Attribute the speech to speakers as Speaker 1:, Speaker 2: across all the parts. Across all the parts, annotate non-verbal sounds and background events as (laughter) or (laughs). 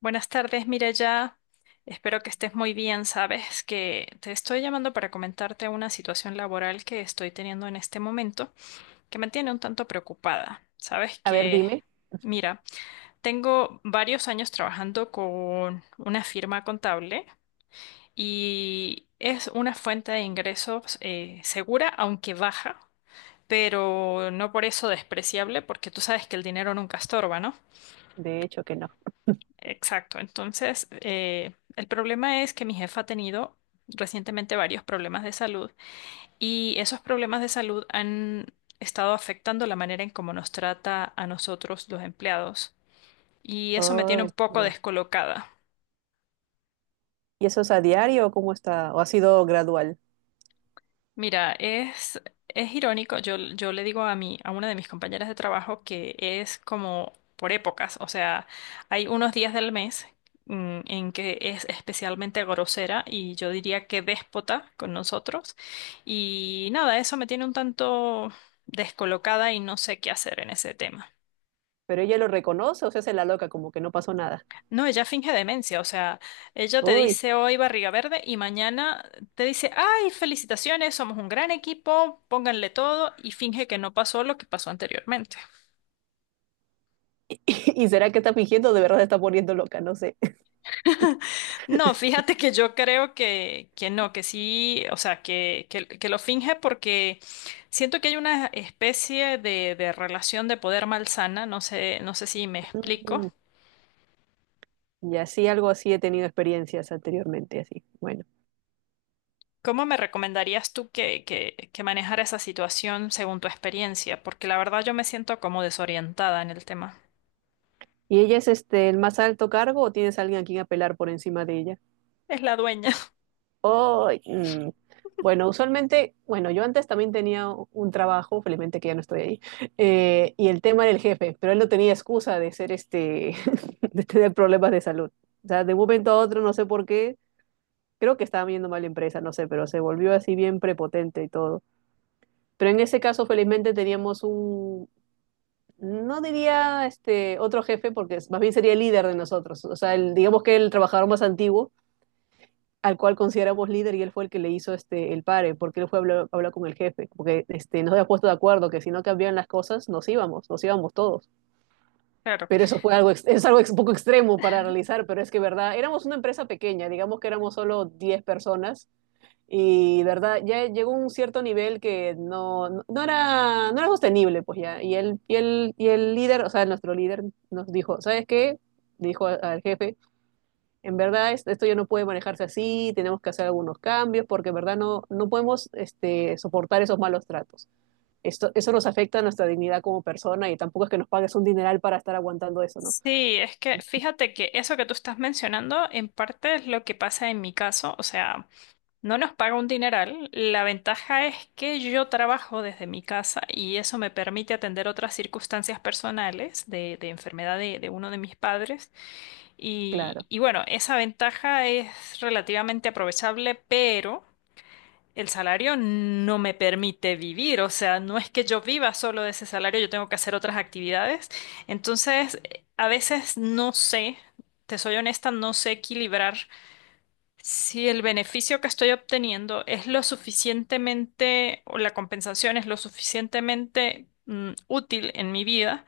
Speaker 1: Buenas tardes, Miraya. Espero que estés muy bien. Sabes que te estoy llamando para comentarte una situación laboral que estoy teniendo en este momento que me tiene un tanto preocupada. Sabes
Speaker 2: A ver,
Speaker 1: que,
Speaker 2: dime.
Speaker 1: mira, tengo varios años trabajando con una firma contable y es una fuente de ingresos segura, aunque baja, pero no por eso despreciable, porque tú sabes que el dinero nunca estorba, ¿no?
Speaker 2: De hecho que no.
Speaker 1: Exacto. Entonces, el problema es que mi jefa ha tenido recientemente varios problemas de salud y esos problemas de salud han estado afectando la manera en cómo nos trata a nosotros los empleados y eso me tiene
Speaker 2: Ay,
Speaker 1: un poco
Speaker 2: ya.
Speaker 1: descolocada.
Speaker 2: ¿Y eso es a diario o cómo está? ¿O ha sido gradual?
Speaker 1: Mira, es irónico, yo le digo a mí, a una de mis compañeras de trabajo que es como por épocas, o sea, hay unos días del mes en que es especialmente grosera y yo diría que déspota con nosotros y nada, eso me tiene un tanto descolocada y no sé qué hacer en ese tema.
Speaker 2: Pero ella lo reconoce o se hace la loca, como que no pasó nada.
Speaker 1: No, ella finge demencia, o sea, ella te
Speaker 2: Uy.
Speaker 1: dice hoy barriga verde y mañana te dice, ay, felicitaciones, somos un gran equipo, pónganle todo y finge que no pasó lo que pasó anteriormente.
Speaker 2: (laughs) ¿Y será que está fingiendo? O de verdad se está poniendo loca, no sé.
Speaker 1: No, fíjate que yo creo que no, que sí, o sea, que lo finge porque siento que hay una especie de relación de poder malsana, no sé, no sé si me explico.
Speaker 2: Mm, y así, algo así he tenido experiencias anteriormente, así. Bueno.
Speaker 1: ¿Cómo me recomendarías tú que manejara esa situación según tu experiencia? Porque la verdad yo me siento como desorientada en el tema.
Speaker 2: ¿Y ella es el más alto cargo o tienes a alguien a quien apelar por encima de ella?
Speaker 1: Es la dueña. (laughs)
Speaker 2: Oh, mm, bueno, usualmente, bueno, yo antes también tenía un trabajo, felizmente que ya no estoy ahí, y el tema del jefe, pero él no tenía excusa de ser (laughs) de tener problemas de salud. O sea, de un momento a otro, no sé por qué, creo que estaba viendo mal la empresa, no sé, pero se volvió así bien prepotente y todo. Pero en ese caso, felizmente teníamos un, no diría otro jefe, porque más bien sería el líder de nosotros, o sea, el, digamos que el trabajador más antiguo al cual consideramos líder, y él fue el que le hizo el pare, porque él fue a hablar con el jefe, porque este, nos había puesto de acuerdo que si no cambiaban las cosas, nos íbamos todos.
Speaker 1: Claro.
Speaker 2: Pero eso fue algo, es algo un poco extremo para realizar, pero es que, verdad, éramos una empresa pequeña, digamos que éramos solo 10 personas, y, verdad, ya llegó un cierto nivel que no era, no era sostenible, pues ya. Y el líder, o sea, nuestro líder nos dijo, ¿sabes qué? Dijo al jefe, en verdad esto ya no puede manejarse así, tenemos que hacer algunos cambios porque en verdad no podemos soportar esos malos tratos. Eso nos afecta a nuestra dignidad como persona y tampoco es que nos pagues un dineral para estar aguantando eso, ¿no?
Speaker 1: Sí, es que fíjate que eso que tú estás mencionando en parte es lo que pasa en mi caso. O sea, no nos paga un dineral. La ventaja es que yo trabajo desde mi casa y eso me permite atender otras circunstancias personales de enfermedad de uno de mis padres.
Speaker 2: Claro.
Speaker 1: Y bueno, esa ventaja es relativamente aprovechable, pero el salario no me permite vivir, o sea, no es que yo viva solo de ese salario, yo tengo que hacer otras actividades. Entonces, a veces no sé, te soy honesta, no sé equilibrar si el beneficio que estoy obteniendo es lo suficientemente, o la compensación es lo suficientemente útil en mi vida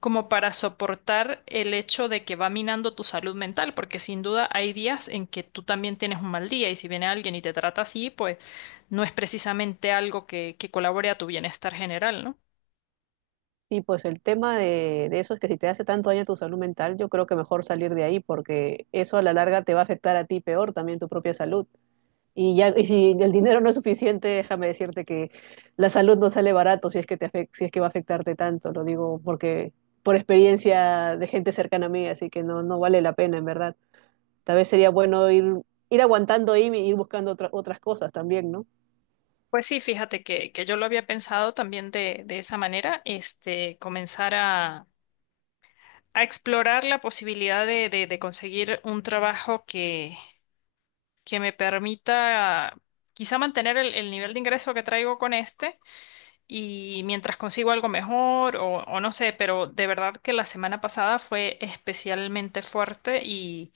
Speaker 1: como para soportar el hecho de que va minando tu salud mental, porque sin duda hay días en que tú también tienes un mal día y si viene alguien y te trata así, pues no es precisamente algo que colabore a tu bienestar general, ¿no?
Speaker 2: Y pues el tema de eso es que si te hace tanto daño tu salud mental, yo creo que mejor salir de ahí porque eso a la larga te va a afectar a ti peor también tu propia salud. Y ya, y si el dinero no es suficiente, déjame decirte que la salud no sale barato, si es que si es que va a afectarte tanto, lo digo porque por experiencia de gente cercana a mí, así que no, no vale la pena en verdad. Tal vez sería bueno ir aguantando ahí y ir buscando otras cosas también, ¿no?
Speaker 1: Pues sí, fíjate que yo lo había pensado también de esa manera, este, comenzar a explorar la posibilidad de conseguir un trabajo que me permita quizá mantener el nivel de ingreso que traigo con este y mientras consigo algo mejor o no sé, pero de verdad que la semana pasada fue especialmente fuerte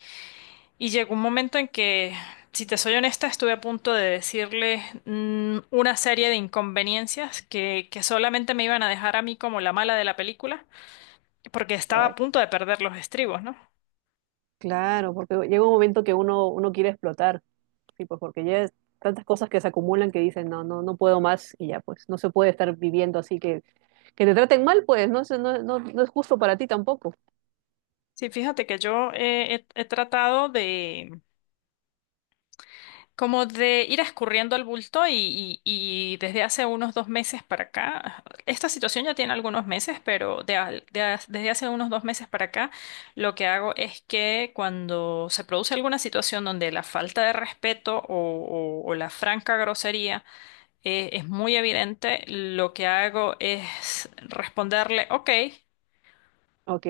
Speaker 1: y llegó un momento en que, si te soy honesta, estuve a punto de decirle una serie de inconveniencias que solamente me iban a dejar a mí como la mala de la película porque estaba a
Speaker 2: Ay,
Speaker 1: punto de perder los estribos, ¿no?
Speaker 2: claro, porque llega un momento que uno quiere explotar, sí, pues porque ya es tantas cosas que se acumulan que dicen, no, no puedo más y ya, pues no se puede estar viviendo así, que te traten mal, pues no, es no, no es justo para ti tampoco.
Speaker 1: Sí, fíjate que yo he tratado de como de ir escurriendo el bulto y desde hace unos dos meses para acá, esta situación ya tiene algunos meses, pero de al- de as- desde hace unos dos meses para acá, lo que hago es que cuando se produce alguna situación donde la falta de respeto o la franca grosería es muy evidente, lo que hago es responderle, ok,
Speaker 2: Ok,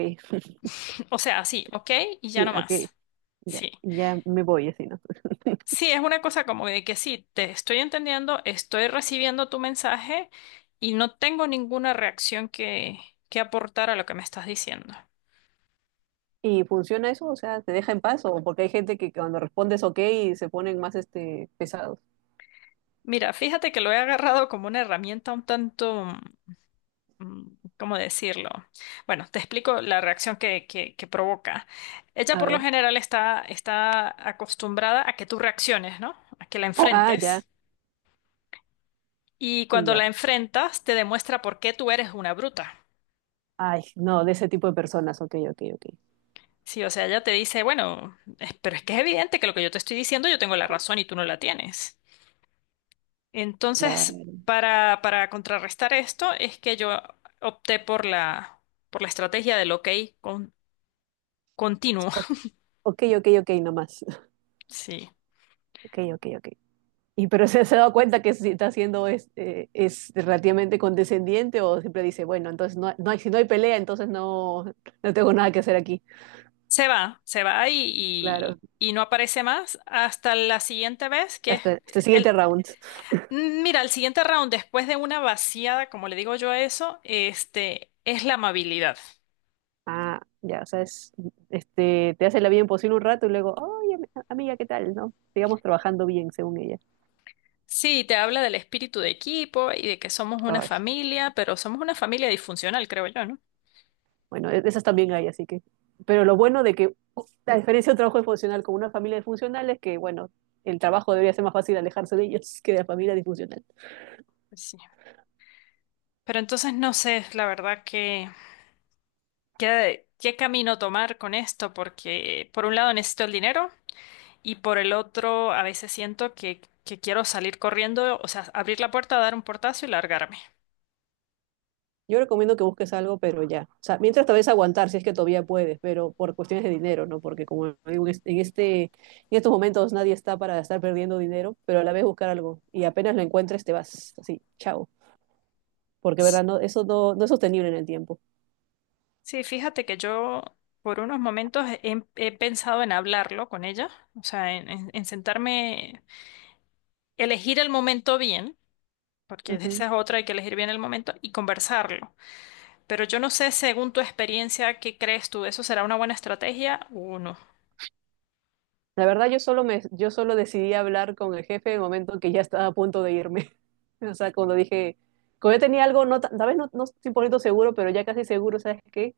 Speaker 1: (laughs) o sea, sí, ok y ya
Speaker 2: sí,
Speaker 1: no
Speaker 2: ok,
Speaker 1: más.
Speaker 2: ya,
Speaker 1: Sí.
Speaker 2: ya me voy así, ¿no? (laughs)
Speaker 1: Sí, es una cosa como de que sí, te estoy entendiendo, estoy recibiendo tu mensaje y no tengo ninguna reacción que aportar a lo que me estás diciendo.
Speaker 2: ¿Y funciona eso? O sea, ¿te deja en paz? ¿O porque hay gente que cuando respondes ok se ponen más pesados?
Speaker 1: Mira, fíjate que lo he agarrado como una herramienta un tanto, mm, ¿cómo decirlo? Bueno, te explico la reacción que provoca. Ella
Speaker 2: A
Speaker 1: por lo
Speaker 2: ver.
Speaker 1: general está acostumbrada a que tú reacciones, ¿no? A que la
Speaker 2: Ah, ya.
Speaker 1: enfrentes. Y
Speaker 2: Y
Speaker 1: cuando
Speaker 2: ya.
Speaker 1: la enfrentas, te demuestra por qué tú eres una bruta.
Speaker 2: Ay, no, de ese tipo de personas. Ok, ok, ok.
Speaker 1: Sí, o sea, ella te dice, bueno, pero es que es evidente que lo que yo te estoy diciendo yo tengo la razón y tú no la tienes.
Speaker 2: La...
Speaker 1: Entonces, para contrarrestar esto es que yo opté por por la estrategia del ok con,
Speaker 2: Sí,
Speaker 1: continuo.
Speaker 2: ok,
Speaker 1: (laughs)
Speaker 2: ok, ok, ok, nomás. (laughs)
Speaker 1: Sí.
Speaker 2: Ok, ok, ok. Pero se ha dado cuenta que si está siendo es relativamente condescendiente, o siempre dice, bueno, entonces no, no hay, si no hay pelea, entonces no, no tengo nada que hacer aquí.
Speaker 1: Se va
Speaker 2: Claro.
Speaker 1: y no aparece más hasta la siguiente vez, que es
Speaker 2: Hasta, hasta el siguiente
Speaker 1: el...
Speaker 2: round.
Speaker 1: Mira, el siguiente round, después de una vaciada, como le digo yo a eso, este, es la amabilidad.
Speaker 2: Ah, ya, o sea, es, te hace la vida imposible un rato y luego, oye, amiga, ¿qué tal? ¿No? Sigamos trabajando bien, según ella.
Speaker 1: Sí, te habla del espíritu de equipo y de que somos una
Speaker 2: Ay,
Speaker 1: familia, pero somos una familia disfuncional, creo yo, ¿no?
Speaker 2: bueno, esas también hay, así que. Pero lo bueno de que la diferencia de un trabajo disfuncional con una familia disfuncional es que, bueno, el trabajo debería ser más fácil alejarse de ellos que de la familia disfuncional.
Speaker 1: Pues sí. Pero entonces no sé, la verdad, que qué camino tomar con esto, porque por un lado necesito el dinero y por el otro a veces siento que quiero salir corriendo, o sea, abrir la puerta, dar un portazo y largarme.
Speaker 2: Yo recomiendo que busques algo, pero ya. O sea, mientras te vez aguantar, si es que todavía puedes, pero por cuestiones de dinero, ¿no? Porque como digo, en en estos momentos nadie está para estar perdiendo dinero, pero a la vez buscar algo. Y apenas lo encuentres, te vas así, chao. Porque,
Speaker 1: S-
Speaker 2: ¿verdad? No, eso no es sostenible en el tiempo.
Speaker 1: Sí, fíjate que yo por unos momentos he pensado en hablarlo con ella, o sea, en sentarme, elegir el momento bien porque
Speaker 2: Ujú.
Speaker 1: esa es otra, hay que elegir bien el momento y conversarlo. Pero yo no sé, según tu experiencia, ¿qué crees tú? ¿Eso será una buena estrategia o no?
Speaker 2: La verdad, yo solo decidí hablar con el jefe en el momento que ya estaba a punto de irme. (laughs) O sea, cuando dije, cuando yo tenía algo, no, tal vez no, no 100 por ciento seguro, pero ya casi seguro, ¿sabes qué?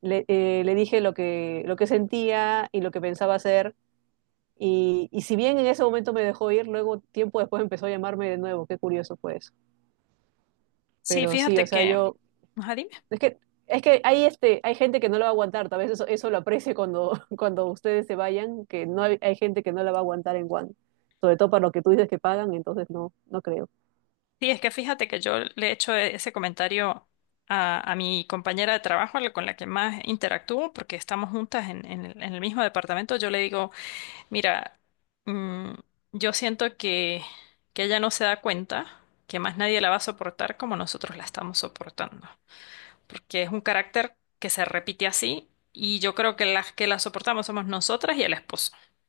Speaker 2: Le dije lo que sentía y lo que pensaba hacer. Y si bien en ese momento me dejó ir, luego tiempo después empezó a llamarme de nuevo. Qué curioso fue eso.
Speaker 1: Sí,
Speaker 2: Pero sí, o
Speaker 1: fíjate
Speaker 2: sea,
Speaker 1: que...
Speaker 2: yo,
Speaker 1: Ajá, dime.
Speaker 2: es que, es que hay, hay gente que no la va a aguantar. Tal vez eso, eso lo aprecie cuando, (laughs) cuando ustedes se vayan, que no hay, hay gente que no la va a aguantar en Juan. Sobre todo para lo que tú dices que pagan, entonces no, no creo.
Speaker 1: Sí, es que fíjate que yo le he hecho ese comentario a mi compañera de trabajo, con la que más interactúo, porque estamos juntas en, en el mismo departamento. Yo le digo, mira, mm, yo siento que ella no se da cuenta que más nadie la va a soportar como nosotros la estamos soportando. Porque es un carácter que se repite así y yo creo que las que la soportamos somos nosotras y el esposo. (laughs)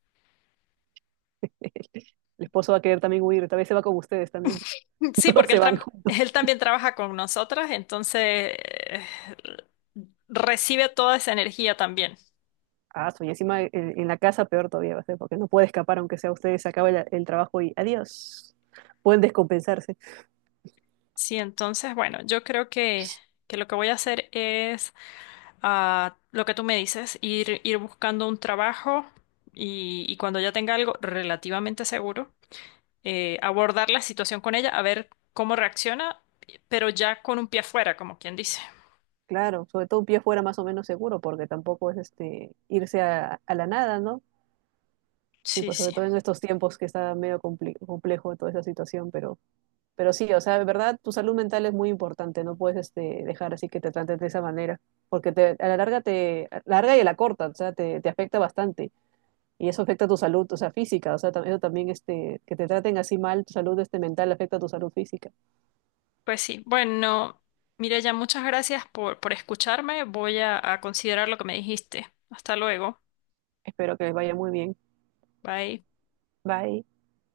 Speaker 2: El esposo va a querer también huir, tal vez se va con ustedes también. (laughs)
Speaker 1: Sí,
Speaker 2: Todos
Speaker 1: porque
Speaker 2: se
Speaker 1: él,
Speaker 2: van.
Speaker 1: (laughs) él también trabaja con nosotras, entonces recibe toda esa energía también.
Speaker 2: Ah, y encima en la casa peor todavía va a ser, porque no puede escapar, aunque sea ustedes, se acabe el trabajo y adiós. Pueden descompensarse.
Speaker 1: Sí, entonces, bueno, yo creo que lo que voy a hacer es lo que tú me dices, ir, ir buscando un trabajo y cuando ya tenga algo relativamente seguro, abordar la situación con ella, a ver cómo reacciona, pero ya con un pie afuera, como quien dice.
Speaker 2: Claro, sobre todo un pie fuera más o menos seguro, porque tampoco es irse a la nada, ¿no? Sí,
Speaker 1: Sí,
Speaker 2: pues sobre
Speaker 1: sí.
Speaker 2: todo en estos tiempos que está medio complejo toda esa situación, pero sí, o sea, de verdad, tu salud mental es muy importante, no puedes dejar así que te trates de esa manera, porque te, a la larga te, a la larga y a la corta, o sea, te afecta bastante. Y eso afecta tu salud, o sea, física, o sea, eso también, que te traten así mal, tu salud mental afecta a tu salud física.
Speaker 1: Pues sí. Bueno, mira ya muchas gracias por escucharme. Voy a considerar lo que me dijiste. Hasta luego.
Speaker 2: Espero que les vaya muy bien.
Speaker 1: Bye.
Speaker 2: Bye.